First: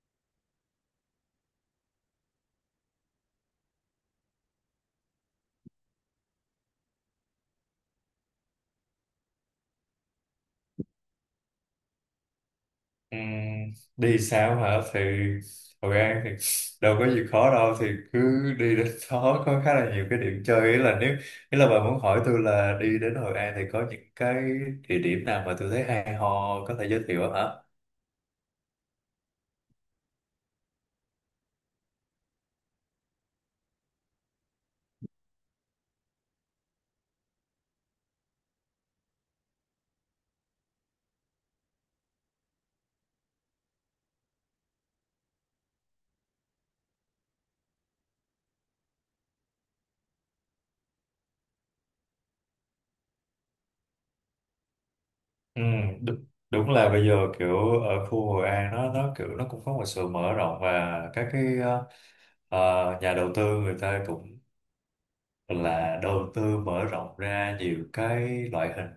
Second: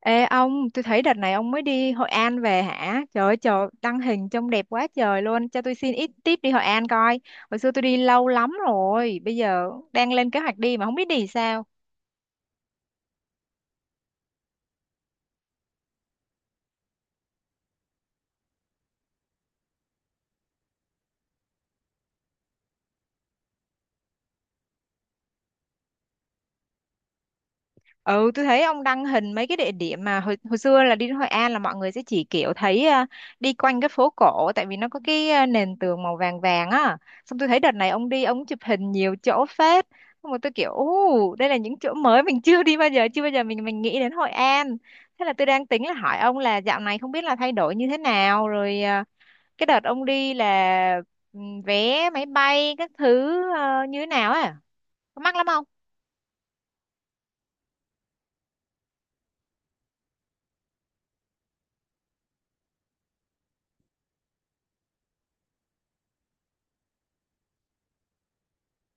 Ê ông, tôi thấy đợt này ông mới đi Hội An về hả? Trời ơi, trời, đăng hình trông đẹp quá trời luôn. Cho tôi xin ít tip đi Hội An coi. Hồi xưa tôi đi lâu lắm rồi, bây giờ đang lên kế hoạch đi mà không biết đi sao. Ừm, đi sao hả? Thì Hội An thì đâu có gì khó đâu, thì cứ đi đến đó có khá là nhiều cái điểm chơi. Ý là bà muốn hỏi tôi là đi đến Hội An thì có những cái địa điểm nào mà tôi thấy hay ho, có thể giới thiệu không hả? Ừ, tôi thấy ông đăng hình mấy cái địa điểm mà hồi xưa là đi đến Hội An là mọi người sẽ chỉ kiểu thấy đi quanh cái phố cổ, tại vì nó có cái nền tường màu vàng vàng á. Xong tôi thấy đợt này ông đi ông chụp hình nhiều chỗ phết. Xong rồi tôi kiểu ú, đây là những chỗ mới mình chưa đi bao giờ, chưa bao giờ mình nghĩ đến Hội An. Thế là tôi đang tính là hỏi ông là dạo này không biết là thay đổi như thế nào rồi, cái đợt ông đi là ừ, vé máy bay các thứ như thế nào á. Có mắc lắm Ừ, không? đúng, đúng là bây giờ kiểu ở khu Hội An nó kiểu nó cũng có một sự mở rộng, và các cái nhà đầu tư người ta cũng là đầu tư mở rộng ra nhiều cái loại hình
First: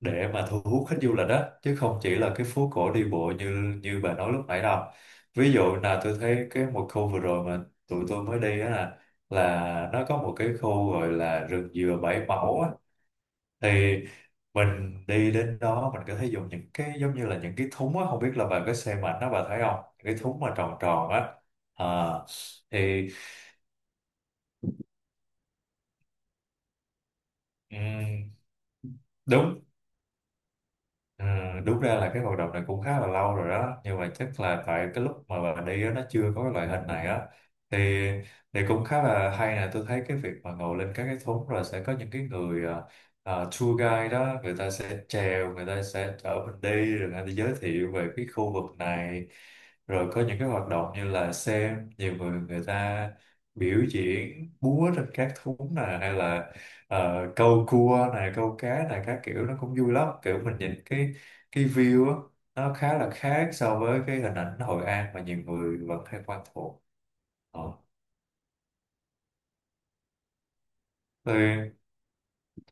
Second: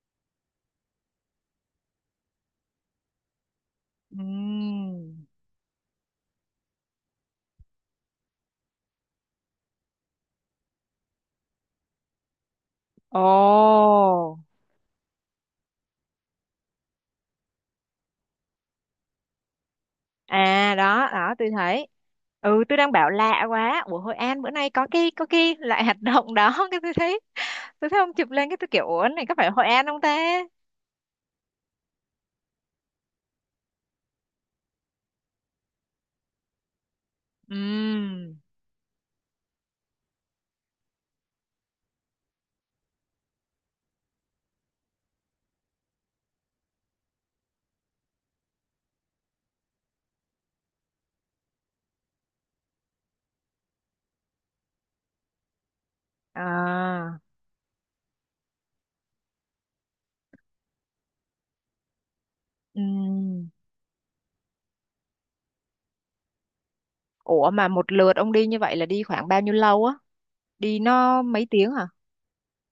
để mà thu hút khách du lịch, đó chứ không chỉ là cái phố cổ đi bộ như như bà nói lúc nãy đâu. Ừm. Ví dụ là tôi thấy cái một khu vừa rồi mà tụi tôi mới đi á, là nó có một cái khu gọi là rừng dừa Bảy Mẫu á. Thì Ồ, mình đi đến đó mình có thể dùng những cái giống như là những cái thúng á, không biết là bà có xem ảnh đó, bà thấy không, những cái thúng mà à tròn đó, tròn á. đó tôi À, thấy. Ừ, tôi đang thì bảo lạ quá. Ủa Hội An bữa nay có cái loại hoạt động đó, cái tôi thấy ông chụp ừm, lên cái tôi kiểu ủa này có phải Đúng, Hội An không ta? ừ, đúng ra là cái hoạt động này cũng khá là lâu rồi đó, nhưng mà chắc là tại cái lúc mà bà đi á, nó chưa có cái loại hình này á. thì Ừm. thì cũng khá là hay nè, tôi thấy cái việc mà ngồi lên các cái thúng rồi sẽ có những cái người tour guide đó, người ta sẽ chèo, người ta sẽ chở mình đi, rồi người ta giới thiệu về cái khu vực này, rồi có những cái hoạt động như là xem nhiều người người ta biểu diễn búa trên các thúng nè, hay là À. Câu cua này, câu cá này, các kiểu. Nó cũng vui lắm, kiểu mình nhìn cái view á, nó khá là Ừm. khác so với cái hình ảnh Hội An mà nhiều người vẫn hay quen thuộc. Ủa Ờ, mà một lượt ông đi như vậy là đi khoảng bao nhiêu lâu á? Đi nó mấy tiếng thì hả?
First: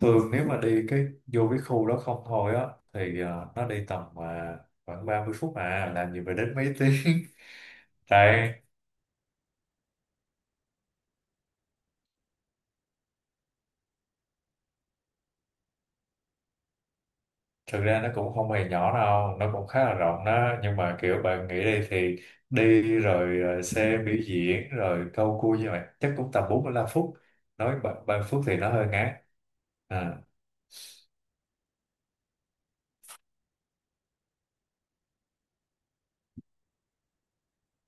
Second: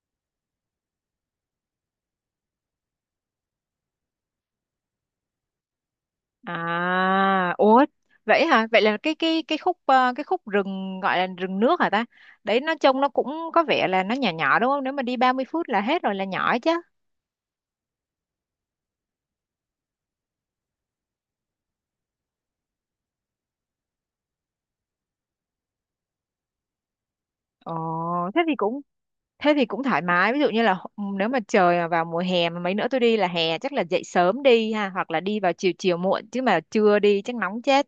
thường nếu mà đi cái vô cái khu đó không thôi á, thì nó đi tầm khoảng 30 phút à, làm gì phải đến mấy tiếng. À, ủa vậy Tại hả? Vậy là cái khúc, cái khúc rừng gọi là rừng nước hả ta? Đấy nó trông nó cũng có vẻ là nó nhỏ nhỏ đúng không? Nếu mà đi 30 phút là hết rồi là nhỏ chứ. thực ra nó cũng không hề nhỏ đâu, nó cũng khá là rộng đó, nhưng mà kiểu bạn nghĩ đi, thì đi rồi xe biểu diễn rồi câu cua như vậy chắc cũng tầm 45 phút, Ồ, nói 30 thế phút thì thì nó cũng hơi ngán. thế thì cũng thoải À, mái. Ví dụ như là nếu mà trời mà vào mùa hè mà mấy nữa tôi đi là hè, chắc là dậy sớm đi ha, hoặc là đi vào chiều chiều muộn chứ mà trưa đi chắc nóng chết.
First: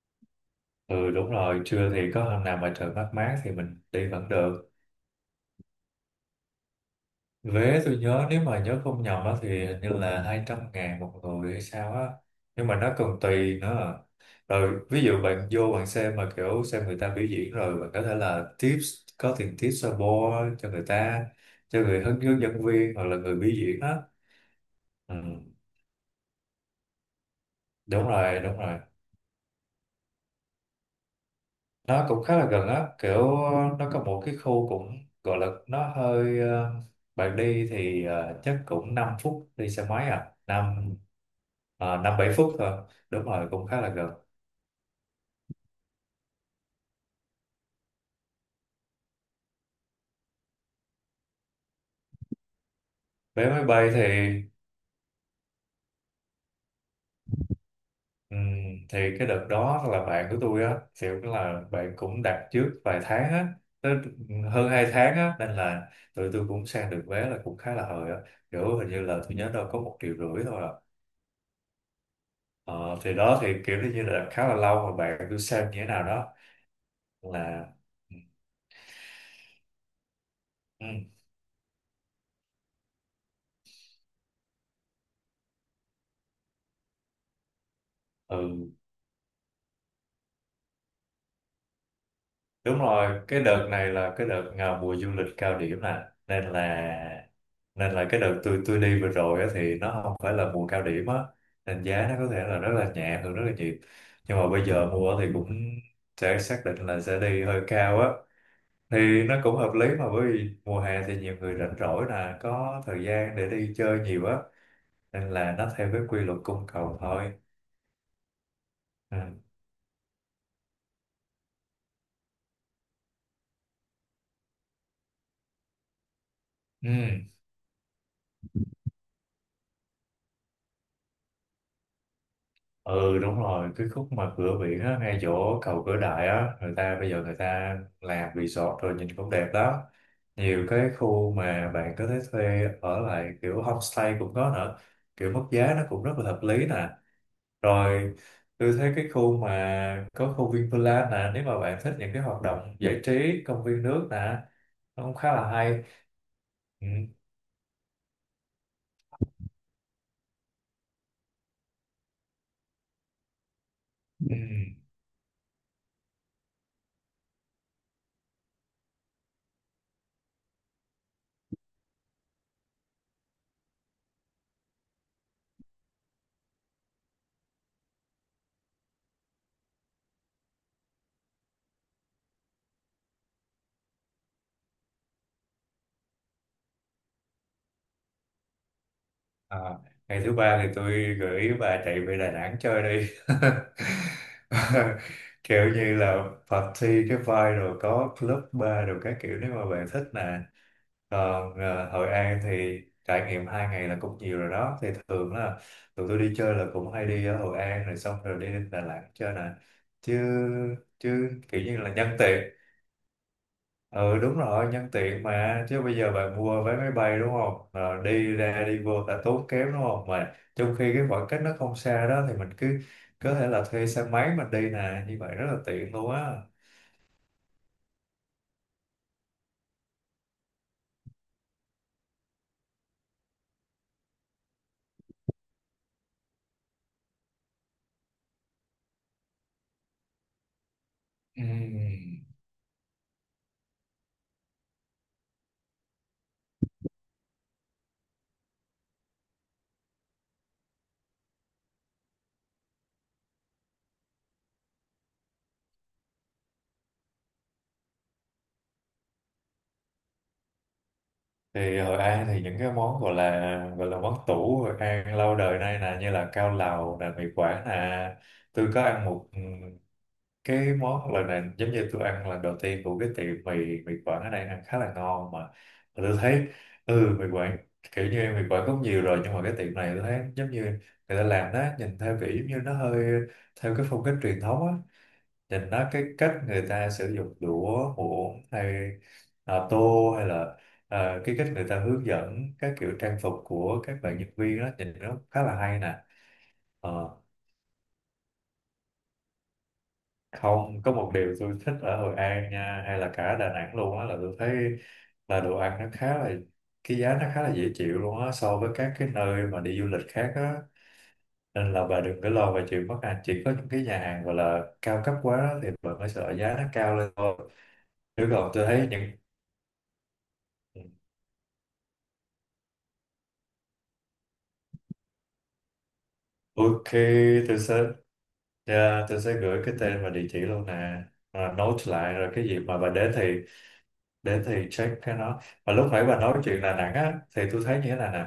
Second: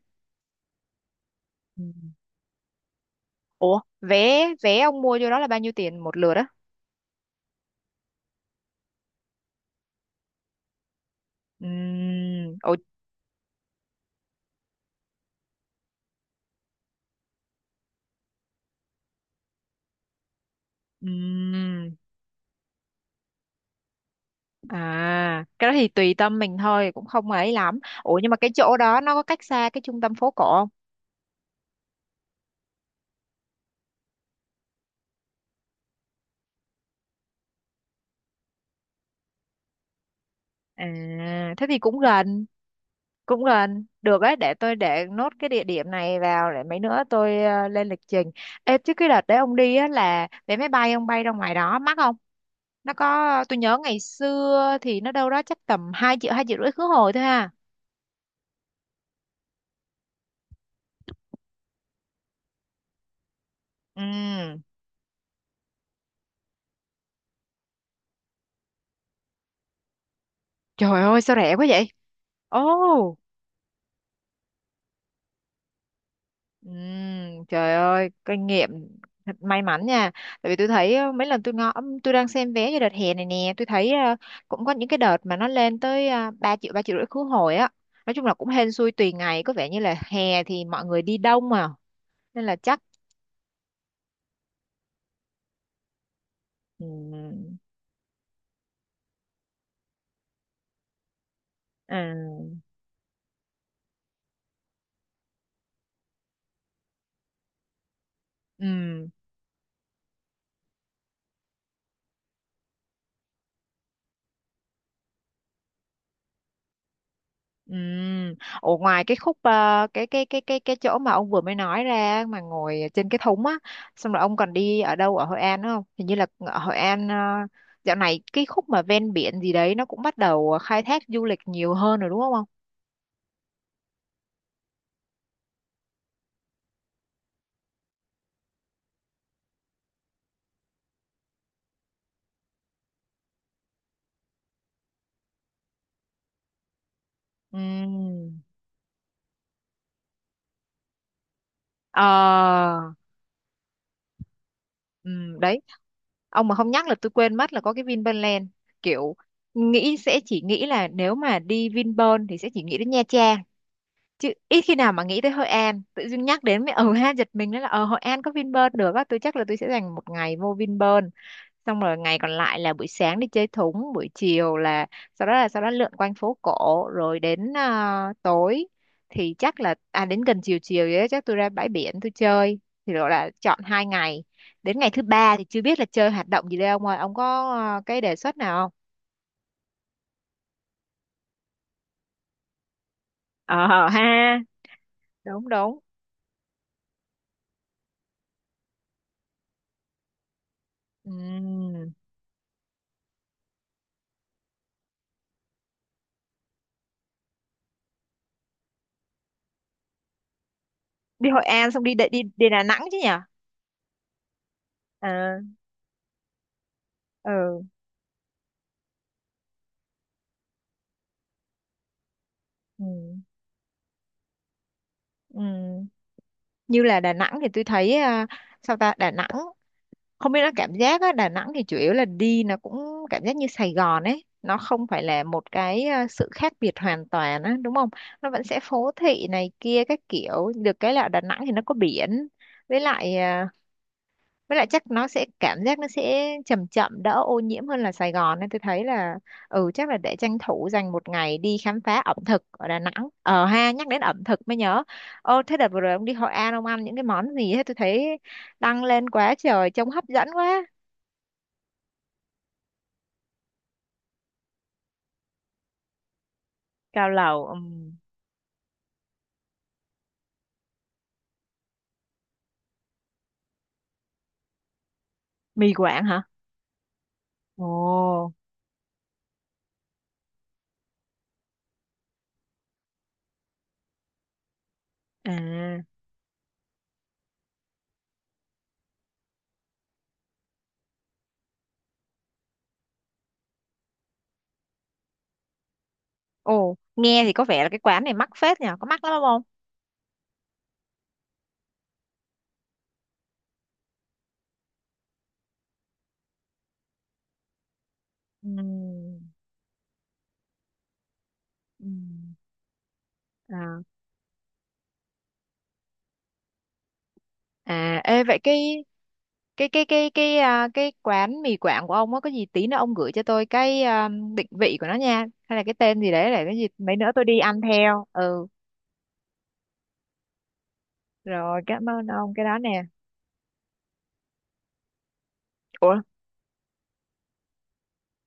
ừ đúng rồi, Ừ. trưa thì có hôm nào mà trời mát mát thì Ủa, mình đi vẫn vé được. vé ông mua vô đó là bao nhiêu tiền một lượt á? Vé tôi nhớ, nếu mà nhớ không nhầm á, thì hình như là 200.000 một người hay sao á. Ừm. Nhưng Ồ. mà nó còn tùy nữa. Rồi ví dụ bạn vô bạn xem mà kiểu xem người ta biểu diễn, rồi bạn có thể là tips, có tiền tips support cho người ta, cho Ừm. người hướng hướng dẫn viên, hoặc là người biểu diễn á. Ừ, À, cái đó thì tùy tâm mình thôi, cũng không ấy lắm. đúng Ủa nhưng mà rồi, cái đúng chỗ rồi. đó nó có cách xa cái trung tâm phố cổ không? Nó cũng khá là gần á, kiểu nó có một cái khu cũng gọi là nó hơi bạn đi thì chắc cũng 5 phút đi xe máy, à năm À, thế thì cũng năm bảy gần, phút thôi, đúng cũng rồi cũng khá gần. là gần. Được đấy, để tôi để nốt cái địa điểm này vào để mấy nữa tôi lên lịch trình. Ê, chứ cái đợt đấy ông đi á là vé máy bay ông bay ra ngoài đó mắc không? Nó có, Vé tôi máy nhớ bay ngày xưa thì nó đâu đó chắc tầm 2 triệu, 2,5 triệu khứ hồi thôi ha. ừm, thì cái đợt đó là bạn của tôi á, kiểu là bạn cũng đặt trước vài tháng á, tới Ừ. hơn 2 tháng á, nên là tụi tôi cũng sang được vé là cũng khá là hời á, kiểu hình như là tôi nhớ đâu có 1,5 triệu thôi à. Trời ơi sao rẻ quá vậy? Ờ, thì Ồ. đó thì kiểu như là khá là lâu rồi, bạn cứ xem như thế nào đó. Là trời ơi ừ, kinh nghiệm thật may mắn nha, tại vì tôi ừ thấy mấy lần tôi ngó, tôi đang xem vé cho đợt hè này nè, tôi thấy cũng có những cái đợt mà nó lên tới 3 triệu, 3,5 triệu khứ hồi á. Nói chung là cũng hên ừ, xui tùy ngày, có vẻ như là hè thì mọi người đi đông mà, nên là đúng chắc. rồi, cái đợt này là cái đợt à, mùa du lịch cao điểm nè, nên là Ừm. nên là cái đợt tôi đi vừa rồi á, thì nó không phải là mùa cao điểm á, nên giá nó có thể À. là rất là nhẹ hơn rất là nhiều. Nhưng mà bây giờ mua thì cũng sẽ xác định là sẽ đi hơi cao á. Ừm. Thì nó cũng hợp lý mà, bởi vì mùa hè thì nhiều người rảnh rỗi nè, có thời gian để đi chơi nhiều á, nên là nó theo cái quy luật cung cầu thôi. Ừm. Ủa, ngoài cái khúc, Ừ. Cái chỗ mà ông vừa mới nói ra mà ngồi trên cái thúng á, xong rồi ông còn đi ở đâu ở Hội An đúng không? Hình như là ở Hội An Ừ. dạo này cái khúc mà ven biển gì đấy nó cũng bắt đầu khai thác du lịch nhiều hơn rồi đúng không ông? Ừ đúng rồi, cái khúc mà cửa biển á, ngay chỗ cầu Cửa Đại á, người ta bây giờ người ta làm resort rồi, nhìn cũng đẹp đó. Nhiều cái khu mà bạn có thể thuê ở lại kiểu homestay cũng có nữa, kiểu mức giá nó cũng rất là hợp lý nè. Rồi Ừm. tôi thấy cái khu mà có khu Vinpearl nè, nếu mà bạn thích Ờ. những cái hoạt động giải trí công viên nước nè, nó cũng khá là đấy. hay. Ông mà không Ừ. nhắc là tôi quên mất là có cái Vinpearl, kiểu nghĩ sẽ chỉ nghĩ là nếu mà đi Vinpearl thì sẽ chỉ nghĩ đến Nha Trang, chứ Ừ. ít khi nào mà nghĩ tới Hội An. Tự dưng nhắc đến mới ừ ha, giật mình đó là Hội An có Vinpearl được á. Tôi chắc là tôi sẽ dành một ngày vô Vinpearl, xong rồi ngày còn lại là buổi sáng đi chơi thúng, buổi chiều là sau đó lượn quanh phố cổ rồi đến tối, thì chắc là đến gần chiều chiều vậy đó, chắc tôi ra bãi biển tôi chơi, thì gọi là chọn 2 ngày. Đến ngày thứ ba thì chưa biết là chơi hoạt động gì đây ông ơi, ông có cái đề xuất nào không? À, ngày thứ ba thì tôi gửi bà chạy về Đà Nẵng chơi đi. Ờ ha. Đúng Kiểu đúng. như là party cái vibe, rồi có club bar rồi các kiểu, nếu mà bạn thích nè. Còn Ừm. Hội An thì trải nghiệm 2 ngày là cũng nhiều rồi đó. Thì thường là tụi tôi đi chơi là cũng hay đi ở Hội An rồi, xong rồi đi đến Đà Nẵng chơi nè. Chứ chứ Đi Hội kiểu An như xong là đi nhân đi tiện, đi Đà Nẵng chứ nhỉ. ừ đúng rồi, nhân tiện À. mà, chứ bây giờ bạn mua vé máy bay đúng Ờ. không? Rồi đi ra đi vô đã tốn kém đúng không, mà trong khi cái khoảng cách nó không xa đó, thì mình cứ Ừ. có thể là thuê xe máy mình đi nè, như vậy Ừ. rất là tiện luôn á. Như là Đà Nẵng thì tôi thấy sao ta Đà Nẵng không biết nó cảm giác á, Đà Nẵng thì chủ yếu là đi nó cũng cảm giác như Sài Gòn ấy, nó không phải là một cái sự khác biệt hoàn toàn á, đúng không? Nó vẫn sẽ phố thị này kia các kiểu, được cái là ở Đà Nẵng thì nó có biển, Ừm, với lại à, với lại chắc nó sẽ cảm giác nó sẽ chậm chậm đỡ ô nhiễm hơn là Sài Gòn, nên tôi thấy là chắc là để tranh thủ dành một ngày đi khám phá ẩm thực ở Đà Nẵng. Ờ ha, nhắc đến ẩm thực mới nhớ. Ô thế đợt vừa rồi ông đi Hội An ông ăn những cái món gì hết, tôi thấy đăng lên quá trời trông hấp dẫn quá. thì Hội An thì những cái món gọi là món tủ Hội An lâu đời nay nè, như là cao lầu nè, Cao mì lầu. quảng Ừm. nè. Tôi có ăn một, ừ, cái món lần này giống như tôi ăn lần đầu tiên, của cái tiệm mì mì Quảng ở đây ăn khá là ngon. Mà Mì Quảng tôi hả? thấy, ừ mì Quảng, Ồ. kiểu như mì Quảng cũng nhiều rồi, nhưng mà cái tiệm này tôi thấy giống như người ta làm nó nhìn theo kiểu giống như nó hơi theo cái phong cách truyền thống á. Nhìn À. nó cái cách người ta sử dụng đũa muỗng hay à, tô hay là à, cái cách người ta hướng dẫn, các kiểu trang phục của các bạn nhân viên đó, nhìn nó khá là hay nè. Ồ, Ờ. nghe thì có vẻ là cái quán này mắc phết nhỉ, có mắc lắm không? Không, có một điều tôi thích ở Hội An nha, hay là cả Đà Nẵng luôn á, là tôi thấy là đồ ăn nó khá là, cái giá nó khá là dễ chịu luôn á, so với các cái Ừm. nơi mà đi du lịch khác á. Nên là bà đừng có Ừm. lo về chuyện mất ăn, chỉ có những À. cái nhà hàng gọi là cao cấp quá thì bà mới sợ giá nó cao lên thôi, À. Ê, chứ vậy còn tôi thấy những, cái quán mì Quảng của ông á có gì tí nữa ông gửi cho tôi cái định vị của nó nha, hay là cái tên gì đấy để cái gì ok mấy nữa tôi đi tôi ăn sẽ, theo. Ừ, dạ, tôi sẽ gửi cái tên và địa chỉ luôn nè. Rồi rồi note cảm ơn lại, rồi ông cái cái đó gì mà nè. bà đến thì check cái nó. Và lúc Ủa. nãy bà nói chuyện Đà Nẵng á, thì tôi thấy như thế này nè.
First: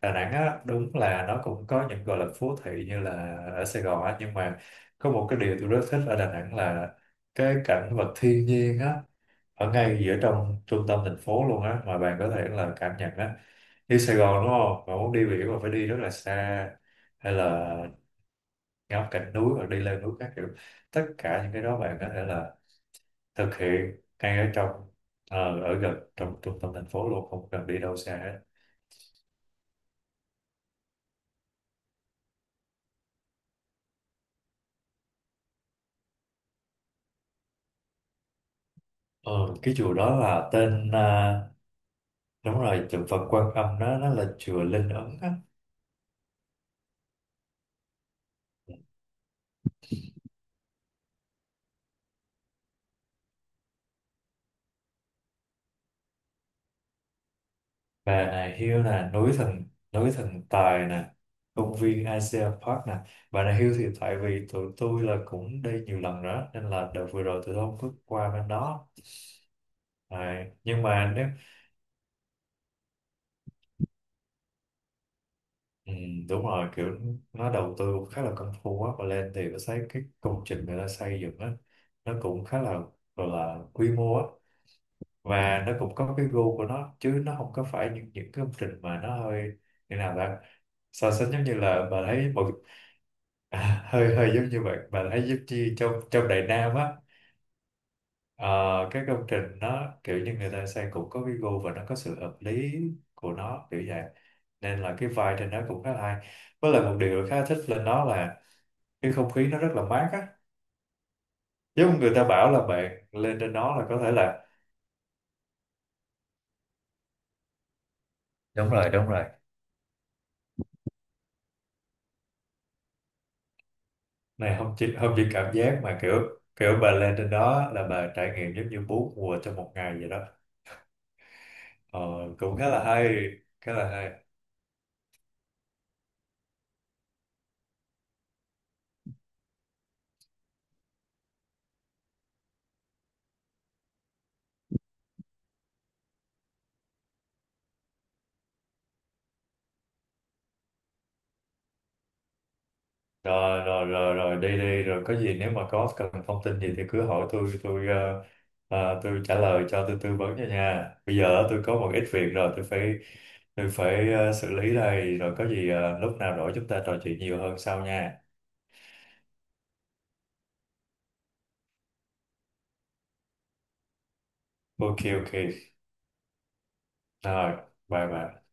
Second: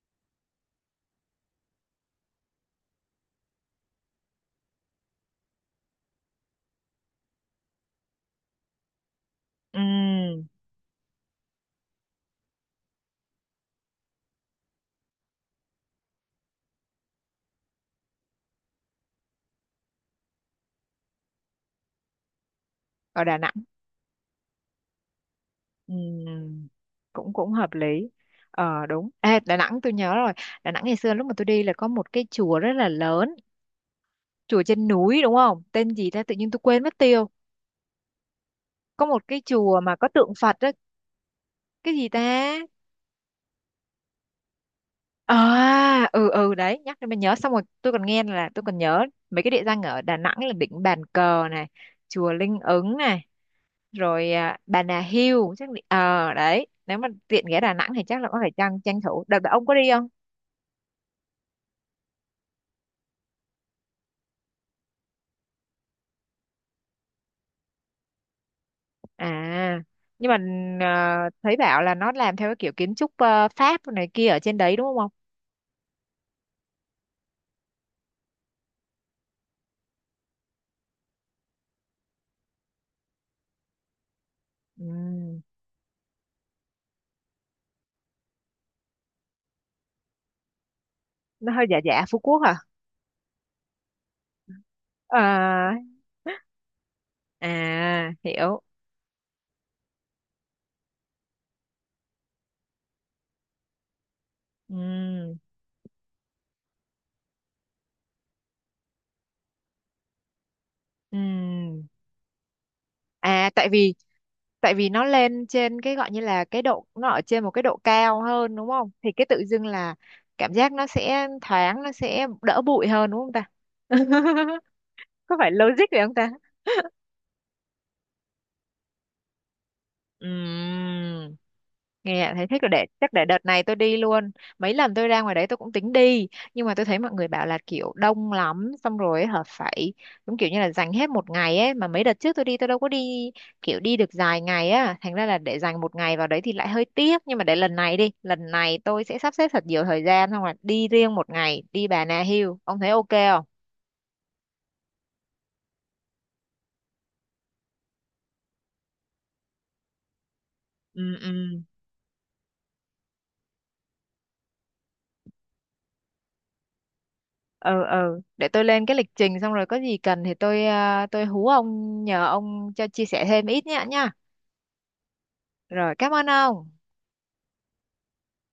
Đà Nẵng á, đúng là nó cũng có những gọi là phố thị như là ở Sài Gòn á, nhưng mà có một cái điều tôi rất thích ở Đà Nẵng là cái cảnh vật thiên nhiên á, ở ngay giữa Ừm. trong trung tâm thành phố luôn á, mà bạn có thể là cảm nhận á. Đi Sài Gòn đúng không? Mà muốn đi biển mà phải đi rất là xa, hay là ngắm cảnh núi hoặc đi lên núi các kiểu. Tất cả những cái đó bạn có thể là Ở Đà Nẵng. thực hiện ngay ở trong, ở gần trong trung Ừm, tâm thành phố luôn, cũng không cũng cần hợp đi đâu lý. xa hết. Ờ đúng. Ê, Đà Nẵng tôi nhớ rồi. Đà Nẵng ngày xưa lúc mà tôi đi là có một cái chùa rất là lớn, chùa trên núi đúng không, tên gì ta tự nhiên tôi quên mất tiêu, có một cái Ờ, cái chùa chùa mà có đó tượng là Phật á, tên à, cái gì ta? đúng rồi tượng Phật Quan Âm, nó là chùa Linh Ứng á. À, ừ ừ đấy, nhắc đến mình nhớ, xong rồi tôi còn nhớ mấy cái địa danh ở Đà Nẵng là đỉnh Bàn Cờ này, chùa Linh Ứng này, rồi Bà Nà Hill chắc đấy, nếu mà tiện ghé Đà Nẵng thì Bà chắc là có Nà phải tranh Hill tranh nè, thủ. Đợt đó ông có đi không? núi thần tài nè, công viên Asia Park nè. Bà Nà Hill thì tại vì tụi tôi là cũng đi nhiều lần nữa, nên là đợt vừa rồi tụi tôi không có qua bên đó. À, nhưng mà À, nhưng mà nếu, thấy bảo là nó làm theo cái kiểu kiến trúc Pháp này kia ở trên đấy đúng không? ừ, đúng rồi, kiểu nó đầu tư cũng khá là công phu á. Và lên thì tôi thấy cái công trình người ta xây dựng á, nó cũng khá là gọi là quy mô á. Ừ, Và nó cũng có cái gu của nó, chứ nó không có phải những cái công trình mà nó hơi như nào ta, so sánh giống nó như hơi giả là bà giả Phú thấy Quốc một, hả? à, hơi hơi giống như vậy, bà À. thấy giống như trong trong Ờ. Đại Nam á. À hiểu. Ờ, cái công trình nó kiểu như người ta xây cũng có cái gu và nó có sự hợp lý của nó kiểu vậy, nên là cái Ừ. vibe trên đó cũng khá là hay. Với lại một điều khá thích lên đó là cái không khí nó rất là mát á. Ừ. Giống người ta bảo là bạn lên À trên tại đó là vì có thể là, tại vì nó lên trên cái gọi như là cái độ, nó ở trên một cái độ cao hơn đúng đúng không, rồi đúng thì rồi, cái tự dưng là cảm giác nó sẽ thoáng, nó sẽ đỡ bụi hơn đúng không ta? này không chỉ Có phải cảm giác logic vậy mà không? kiểu, kiểu bà lên trên đó là bà trải nghiệm giống như bốn mùa trong một ngày vậy đó. Ừm, Ờ, nghe thấy cũng thích rồi, khá là để chắc hay, để đợt này khá tôi là đi hay. luôn. Mấy lần tôi ra ngoài đấy tôi cũng tính đi, nhưng mà tôi thấy mọi người bảo là kiểu đông lắm, xong rồi ấy hả, phải đúng kiểu như là dành hết một ngày ấy, mà mấy đợt trước tôi đi tôi đâu có đi kiểu đi được dài ngày á, thành ra là để dành một ngày vào đấy thì lại hơi tiếc. Nhưng mà để lần này đi, lần này tôi sẽ sắp xếp thật nhiều thời gian xong rồi đi riêng một ngày đi Bà Nà Hills, ông thấy ok không? Rồi rồi rồi rồi, đi đi, rồi có gì nếu mà có cần thông tin gì thì cứ hỏi tôi, tôi tôi trả lời cho, tôi tư vấn cho nha. Bây Ừ. giờ Ừ. tôi có một ít việc rồi, tôi phải xử lý đây. Rồi có gì lúc nào rỗi chúng ta trò chuyện nhiều hơn Ừ. sau nha. Ừ. Để tôi lên cái lịch trình xong rồi có gì cần thì tôi hú ông nhờ ông cho chia sẻ thêm ít nhá nhá. Ok ok. Rồi cảm ơn ông. Rồi, bye bye.